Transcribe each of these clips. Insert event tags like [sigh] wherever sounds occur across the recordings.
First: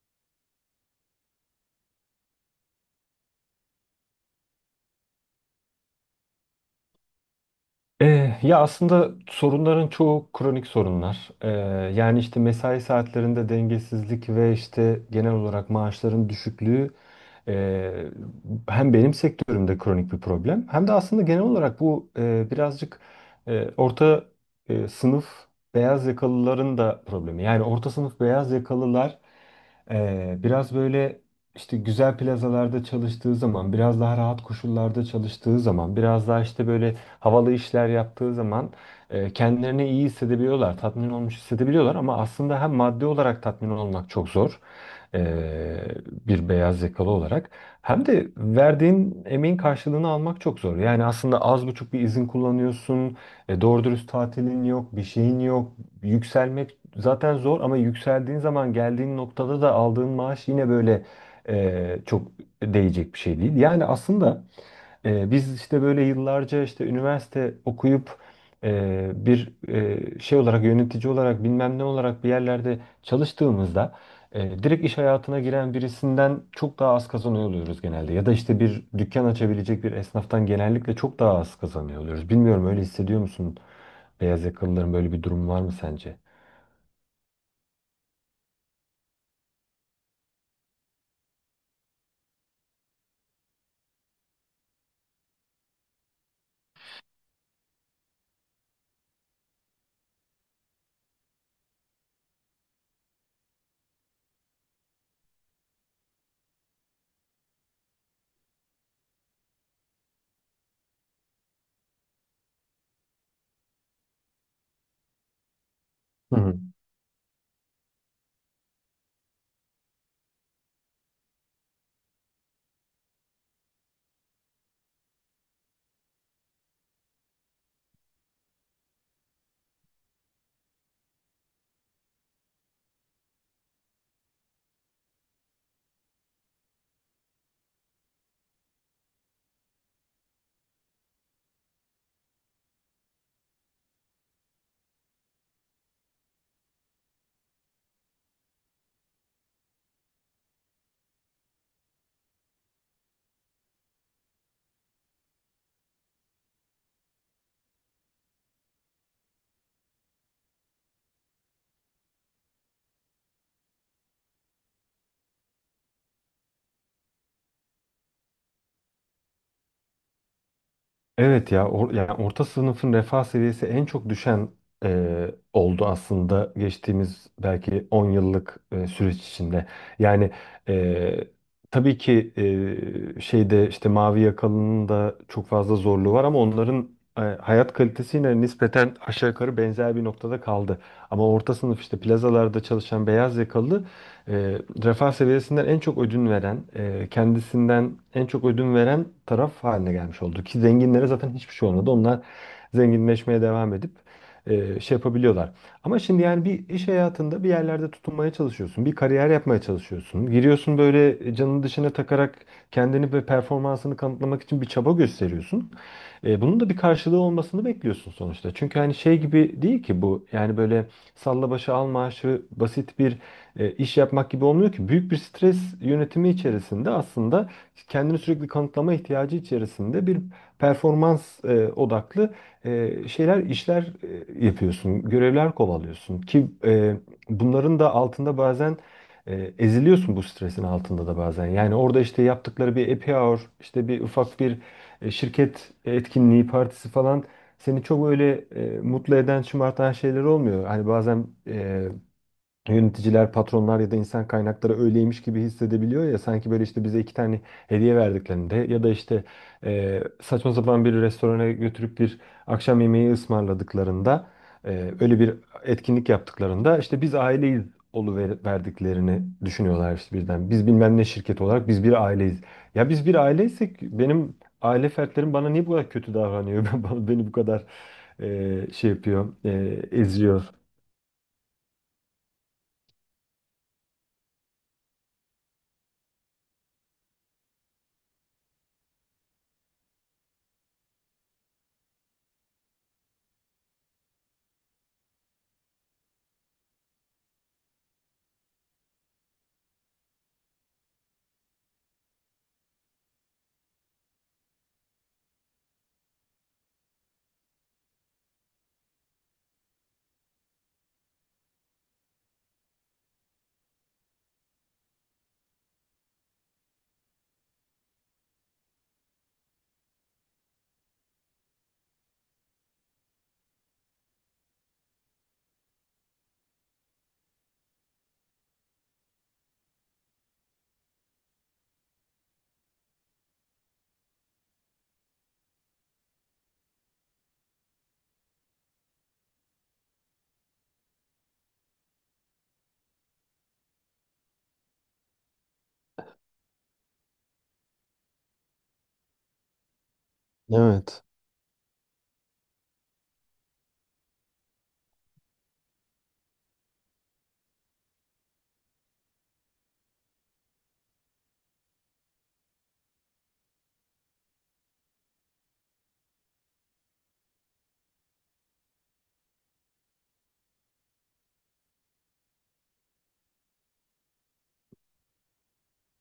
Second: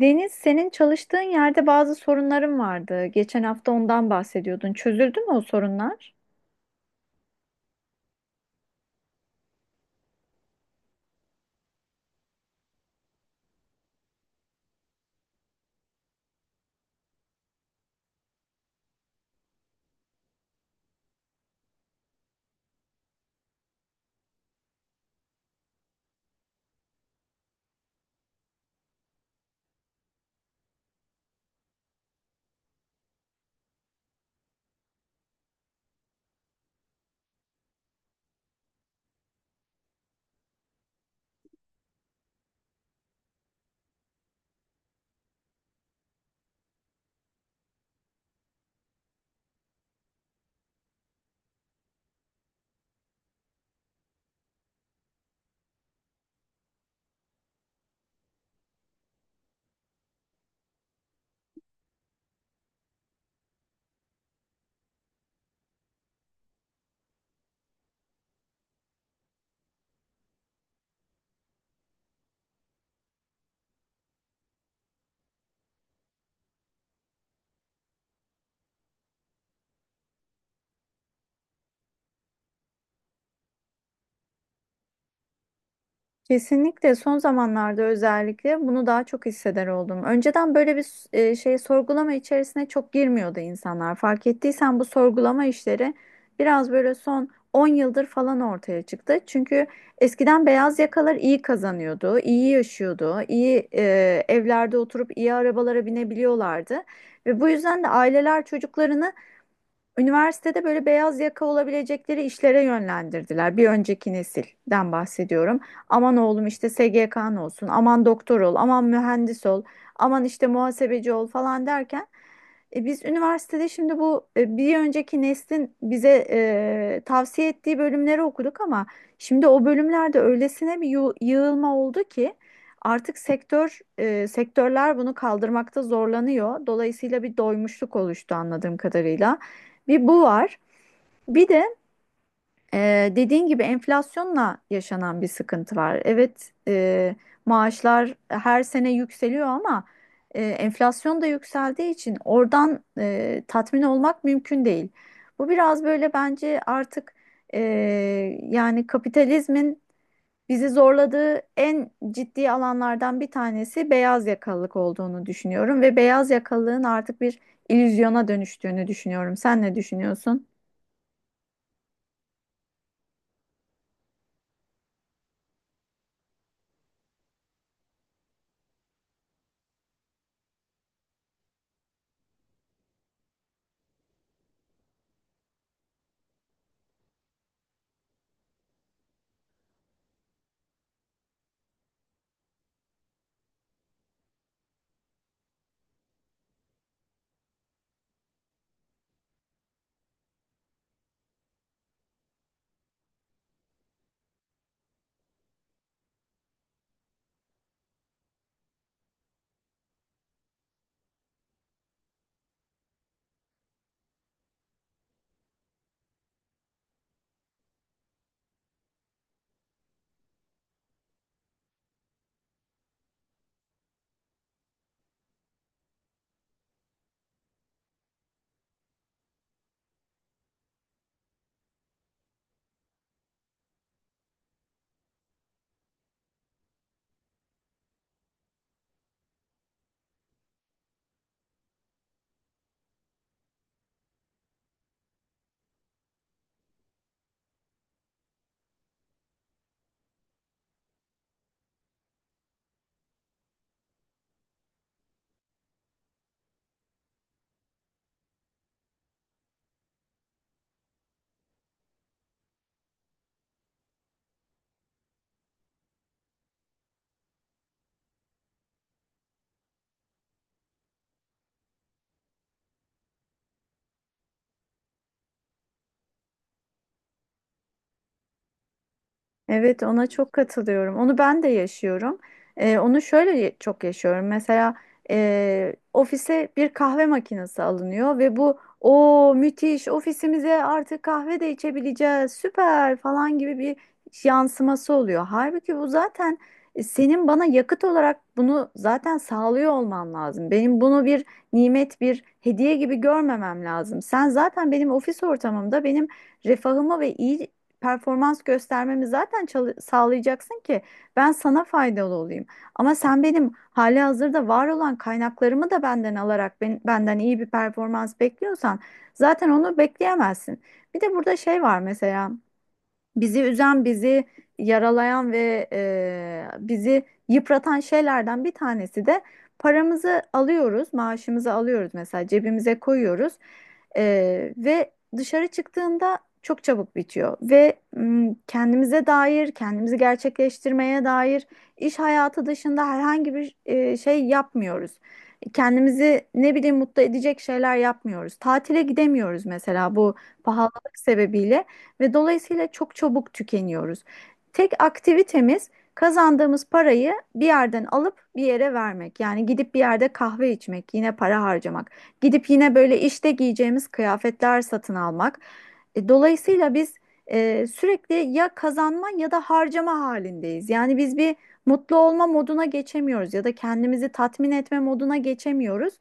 Deniz, senin çalıştığın yerde bazı sorunların vardı. Geçen hafta ondan bahsediyordun. Çözüldü mü o sorunlar? Ya aslında sorunların çoğu kronik sorunlar. Yani işte mesai saatlerinde dengesizlik ve işte genel olarak maaşların düşüklüğü eee, hem benim sektörümde kronik bir problem hem de aslında genel olarak bu birazcık orta sınıf beyaz yakalıların da problemi. Yani orta sınıf beyaz yakalılar biraz böyle işte güzel plazalarda çalıştığı zaman, biraz daha rahat koşullarda çalıştığı zaman, biraz daha işte böyle havalı işler yaptığı zaman kendilerini iyi hissedebiliyorlar, tatmin olmuş hissedebiliyorlar ama aslında hem maddi olarak tatmin olmak çok zor e, bir beyaz yakalı olarak hem de verdiğin emeğin karşılığını almak çok zor. Yani aslında az buçuk bir izin kullanıyorsun, doğru dürüst tatilin yok, bir şeyin yok, yükselmek zaten zor ama yükseldiğin zaman geldiğin noktada da aldığın maaş yine böyle çok değecek bir şey değil. Yani aslında biz işte böyle yıllarca işte üniversite okuyup e, bir şey olarak yönetici olarak bilmem ne olarak bir yerlerde çalıştığımızda direkt iş hayatına giren birisinden çok daha az kazanıyor oluyoruz genelde. Ya da işte bir dükkan açabilecek bir esnaftan genellikle çok daha az kazanıyor oluyoruz. Bilmiyorum öyle hissediyor musun? Beyaz yakalıların böyle bir durum var mı sence? Kesinlikle son zamanlarda özellikle bunu daha çok hisseder oldum. Önceden böyle bir şey sorgulama içerisine çok girmiyordu insanlar. Fark ettiysen bu sorgulama işleri biraz böyle son 10 yıldır falan ortaya çıktı. Çünkü eskiden beyaz yakalar iyi kazanıyordu, iyi yaşıyordu, iyi evlerde oturup iyi arabalara binebiliyorlardı. Ve bu yüzden de aileler çocuklarını üniversitede böyle beyaz yaka olabilecekleri işlere yönlendirdiler. Bir önceki nesilden bahsediyorum. Aman Hı oğlum hı. işte SGK'n olsun, aman doktor ol, aman mühendis ol, aman işte muhasebeci ol falan derken biz üniversitede şimdi bu bir önceki neslin bize tavsiye ettiği bölümleri okuduk ama şimdi o bölümlerde öylesine bir yığılma oldu ki artık sektörler bunu kaldırmakta zorlanıyor. Dolayısıyla bir doymuşluk oluştu anladığım kadarıyla. Bir bu var. Bir de dediğin gibi enflasyonla yaşanan bir sıkıntı var. Evet, maaşlar her sene yükseliyor ama enflasyon da yükseldiği için oradan tatmin olmak mümkün değil. Bu biraz böyle bence artık e, yani kapitalizmin bizi zorladığı en ciddi alanlardan bir tanesi beyaz yakalılık olduğunu düşünüyorum ve beyaz yakalılığın artık bir illüzyona dönüştüğünü düşünüyorum. Sen ne düşünüyorsun? Evet ya yani orta sınıfın refah seviyesi en çok düşen oldu aslında geçtiğimiz belki 10 yıllık süreç içinde. Yani e, tabii ki şeyde işte mavi yakalının da çok fazla zorluğu var ama onların hayat kalitesi yine nispeten aşağı yukarı benzer bir noktada kaldı. Ama orta sınıf işte plazalarda çalışan beyaz yakalı e, refah seviyesinden en çok ödün veren, kendisinden en çok ödün veren taraf haline gelmiş oldu. Ki zenginlere zaten hiçbir şey olmadı. Onlar zenginleşmeye devam edip şey yapabiliyorlar. Ama şimdi yani bir iş hayatında bir yerlerde tutunmaya çalışıyorsun. Bir kariyer yapmaya çalışıyorsun. Giriyorsun böyle canını dışına takarak kendini ve performansını kanıtlamak için bir çaba gösteriyorsun. Bunun da bir karşılığı olmasını bekliyorsun sonuçta. Çünkü hani şey gibi değil ki bu. Yani böyle salla başı al maaşı basit bir iş yapmak gibi olmuyor ki. Büyük bir stres yönetimi içerisinde aslında kendini sürekli kanıtlama ihtiyacı içerisinde bir performans odaklı şeyler, işler yapıyorsun, görevler kovalıyorsun ki bunların da altında bazen eziliyorsun bu stresin altında da bazen. Yani orada işte yaptıkları bir happy hour, işte bir ufak bir şirket etkinliği, partisi falan seni çok öyle mutlu eden, şımartan şeyler olmuyor. Hani bazen yöneticiler, patronlar ya da insan kaynakları öyleymiş gibi hissedebiliyor ya sanki böyle işte bize iki tane hediye verdiklerinde ya da işte saçma sapan bir restorana götürüp bir akşam yemeği ısmarladıklarında e, öyle bir etkinlik yaptıklarında işte biz aileyiz verdiklerini düşünüyorlar işte birden. Biz bilmem ne şirket olarak biz bir aileyiz. Ya biz bir aileysek benim aile fertlerim bana niye bu kadar kötü davranıyor? [laughs] Beni bu kadar şey yapıyor, Evet, ona çok eziyor. katılıyorum. Onu ben de yaşıyorum. Onu çok yaşıyorum. Mesela ofise bir kahve makinesi alınıyor ve bu o müthiş ofisimize artık kahve de içebileceğiz süper falan gibi bir yansıması oluyor. Halbuki bu zaten senin bana yakıt olarak bunu zaten sağlıyor olman lazım. Benim bunu bir nimet, bir hediye gibi görmemem lazım. Sen zaten benim ofis ortamımda benim refahımı ve iyi performans göstermemi zaten sağlayacaksın ki ben sana faydalı olayım. Ama sen benim hali hazırda var olan kaynaklarımı da benden alarak benden iyi bir performans bekliyorsan zaten onu bekleyemezsin. Bir de burada şey var mesela bizi üzen, bizi yaralayan ve bizi yıpratan şeylerden bir tanesi de paramızı alıyoruz, maaşımızı alıyoruz, mesela cebimize koyuyoruz. Ve dışarı çıktığında çok çabuk bitiyor ve kendimize dair, kendimizi gerçekleştirmeye dair iş hayatı dışında herhangi bir şey yapmıyoruz. Kendimizi ne bileyim mutlu edecek şeyler yapmıyoruz. Tatile gidemiyoruz mesela bu pahalılık Evet. sebebiyle ve dolayısıyla çok çabuk tükeniyoruz. Tek aktivitemiz kazandığımız parayı bir yerden alıp bir yere vermek. Yani gidip bir yerde kahve içmek, yine para harcamak. Gidip yine böyle işte giyeceğimiz kıyafetler satın almak. Dolayısıyla biz sürekli ya kazanma ya da harcama halindeyiz. Yani biz bir mutlu olma moduna geçemiyoruz ya da kendimizi tatmin etme moduna geçemiyoruz.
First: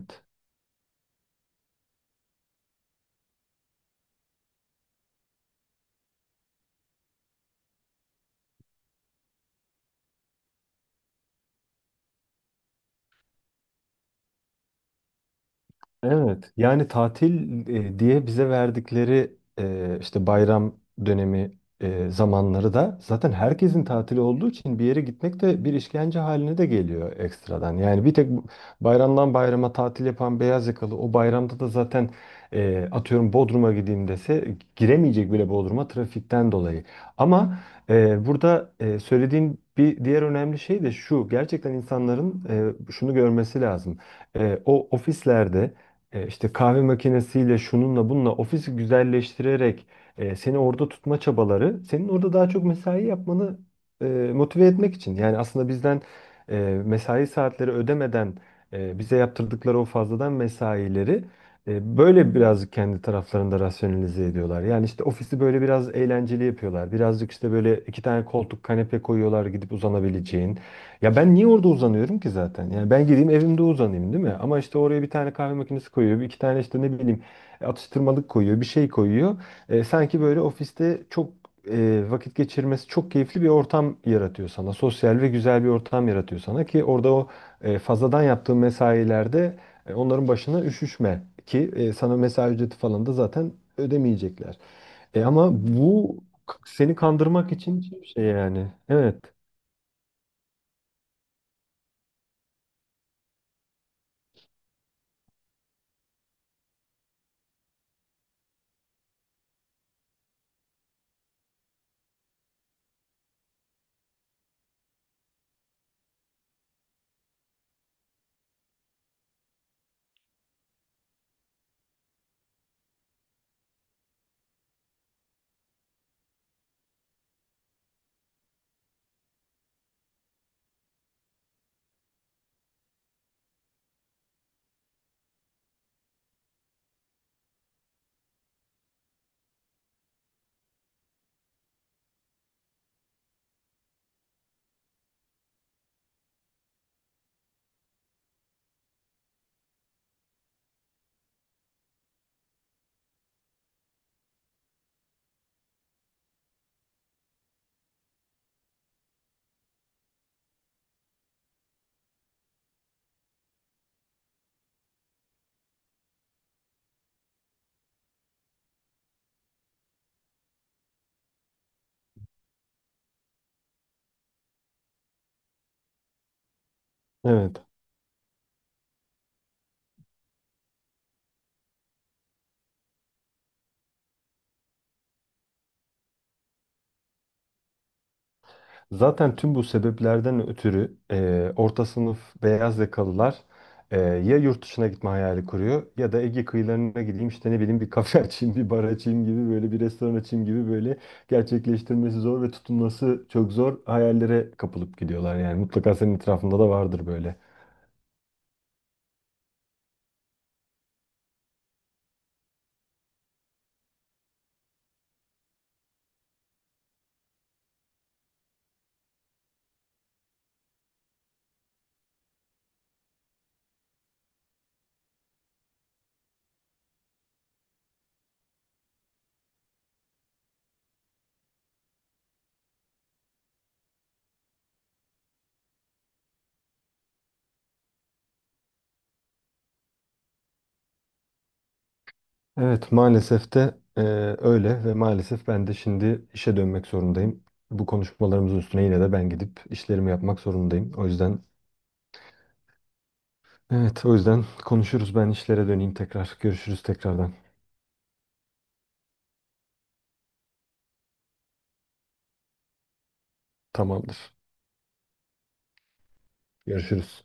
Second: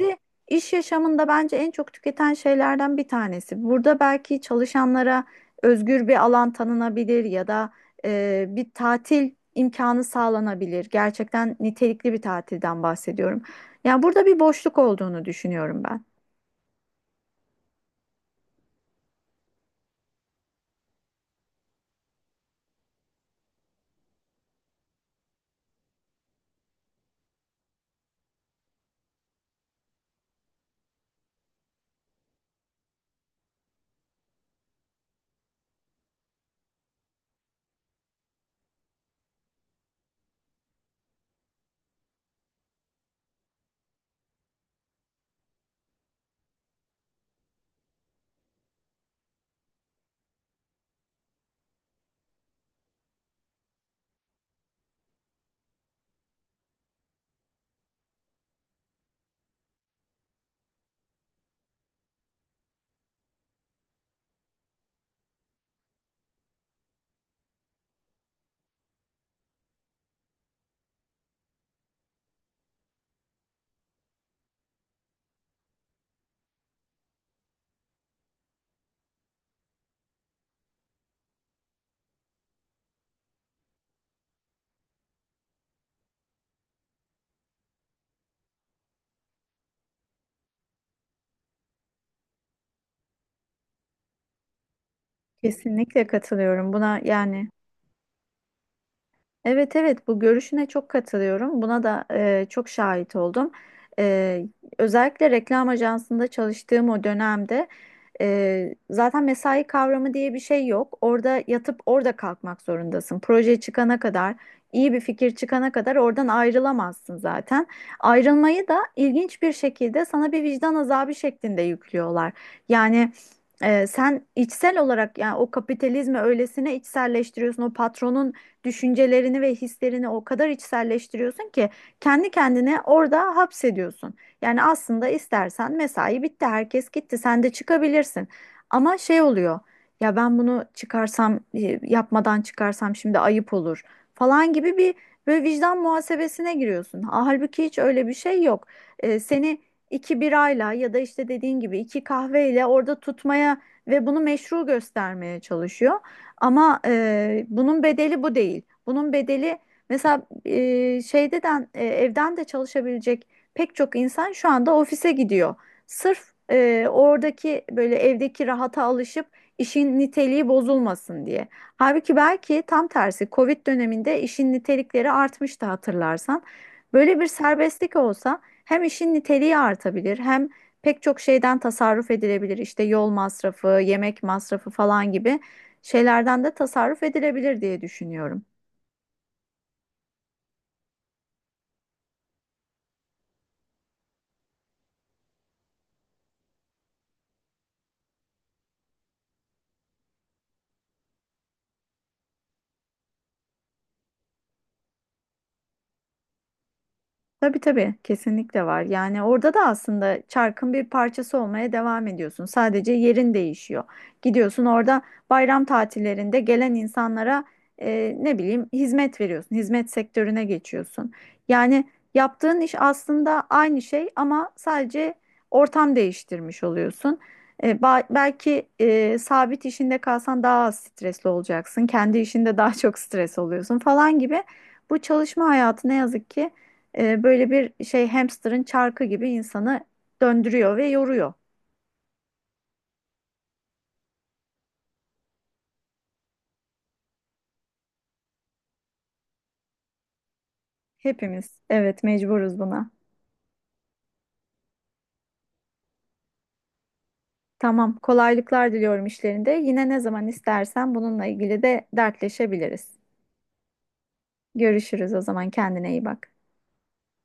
Ve iş yaşamında bence en çok tüketen şeylerden bir tanesi. Burada belki çalışanlara özgür bir alan tanınabilir ya da bir tatil imkanı sağlanabilir. Gerçekten nitelikli bir tatilden bahsediyorum. Yani burada bir boşluk olduğunu düşünüyorum ben. Evet, yani tatil diye bize verdikleri işte bayram dönemi zamanları da zaten herkesin tatili olduğu için bir yere gitmek de bir işkence haline de geliyor ekstradan. Yani bir tek bayramdan bayrama tatil yapan beyaz yakalı o bayramda da zaten atıyorum Bodrum'a gideyim dese giremeyecek bile Bodrum'a trafikten dolayı. Ama burada söylediğin bir diğer önemli şey de şu gerçekten insanların şunu görmesi lazım. O ofislerde işte kahve makinesiyle şununla bununla ofisi güzelleştirerek seni orada tutma çabaları senin orada daha çok mesai yapmanı e, motive etmek için. Yani aslında bizden e, mesai saatleri ödemeden bize yaptırdıkları o fazladan mesaileri böyle birazcık kendi taraflarında rasyonalize ediyorlar. Yani işte ofisi böyle biraz eğlenceli yapıyorlar. Birazcık işte böyle iki tane koltuk kanepe koyuyorlar gidip uzanabileceğin. Ya ben niye orada uzanıyorum ki zaten? Yani ben gideyim evimde uzanayım değil mi? Ama işte oraya bir tane kahve makinesi koyuyor, bir iki tane işte ne bileyim atıştırmalık koyuyor, bir şey koyuyor. Sanki böyle ofiste çok vakit geçirmesi çok keyifli bir ortam yaratıyor sana. Sosyal ve güzel bir ortam yaratıyor sana ki orada o fazladan yaptığın mesailerde onların başına üşüşme ki sana mesai ücreti falan da zaten ödemeyecekler. Ama Kesinlikle bu katılıyorum seni buna yani. kandırmak için bir şey yani. Evet, Evet, evet, bu görüşüne çok katılıyorum. Buna da çok şahit oldum. E, Özellikle reklam ajansında çalıştığım o dönemde zaten mesai kavramı diye bir şey yok. Orada yatıp orada kalkmak zorundasın. Proje çıkana kadar, iyi bir fikir çıkana kadar oradan ayrılamazsın zaten. Ayrılmayı da ilginç bir şekilde sana bir vicdan azabı şeklinde yüklüyorlar. Yani sen içsel olarak yani o kapitalizmi öylesine içselleştiriyorsun, o patronun düşüncelerini ve hislerini o kadar içselleştiriyorsun ki kendi kendine orada hapsediyorsun. Yani aslında istersen mesai bitti, herkes gitti, sen de çıkabilirsin. Ama şey oluyor. Ya ben bunu çıkarsam, yapmadan çıkarsam şimdi ayıp olur falan gibi bir böyle vicdan muhasebesine giriyorsun. Halbuki hiç öyle bir şey yok. Seni iki birayla ya da işte dediğin gibi iki kahveyle orada tutmaya ve bunu meşru göstermeye çalışıyor. Ama bunun bedeli bu değil. Bunun bedeli mesela evden de çalışabilecek pek çok insan şu anda ofise gidiyor. Sırf oradaki böyle evdeki rahata alışıp işin niteliği bozulmasın diye. Halbuki belki tam tersi Covid döneminde işin nitelikleri artmıştı hatırlarsan. Böyle bir evet. serbestlik olsa hem işin niteliği artabilir hem pek çok şeyden tasarruf edilebilir. İşte yol masrafı, yemek masrafı falan gibi şeylerden de tasarruf edilebilir diye düşünüyorum. Zaten tüm bu sebeplerden ötürü orta sınıf beyaz yakalılar ya yurt dışına gitme hayali kuruyor ya da Ege kıyılarına gideyim işte ne bileyim bir kafe [laughs] açayım, bir bar açayım gibi böyle bir restoran açayım gibi böyle gerçekleştirmesi zor ve tutunması çok zor hayallere kapılıp gidiyorlar yani mutlaka senin etrafında da vardır böyle. Tabii tabii kesinlikle var. Yani orada da aslında çarkın bir parçası olmaya devam ediyorsun. Sadece yerin değişiyor. Gidiyorsun orada bayram tatillerinde gelen insanlara ne bileyim hizmet veriyorsun. Hizmet sektörüne geçiyorsun. Yani yaptığın iş aslında aynı şey ama sadece ortam değiştirmiş oluyorsun. Belki sabit işinde kalsan daha az stresli olacaksın. Kendi işinde daha çok stres oluyorsun falan gibi. Bu çalışma hayatı ne yazık ki böyle bir şey, hamsterın çarkı gibi insanı döndürüyor ve yoruyor. Evet maalesef de öyle ve maalesef ben de şimdi işe dönmek zorundayım. Bu konuşmalarımızın üstüne yine de ben gidip işlerimi yapmak zorundayım. O yüzden Hepimiz, evet, mecburuz buna. evet, o yüzden konuşuruz. Ben işlere döneyim tekrar. Görüşürüz tekrardan. Tamam, kolaylıklar diliyorum işlerinde. Yine ne zaman istersen bununla ilgili de dertleşebiliriz. Tamamdır. Görüşürüz o zaman, kendine iyi bak. Görüşürüz.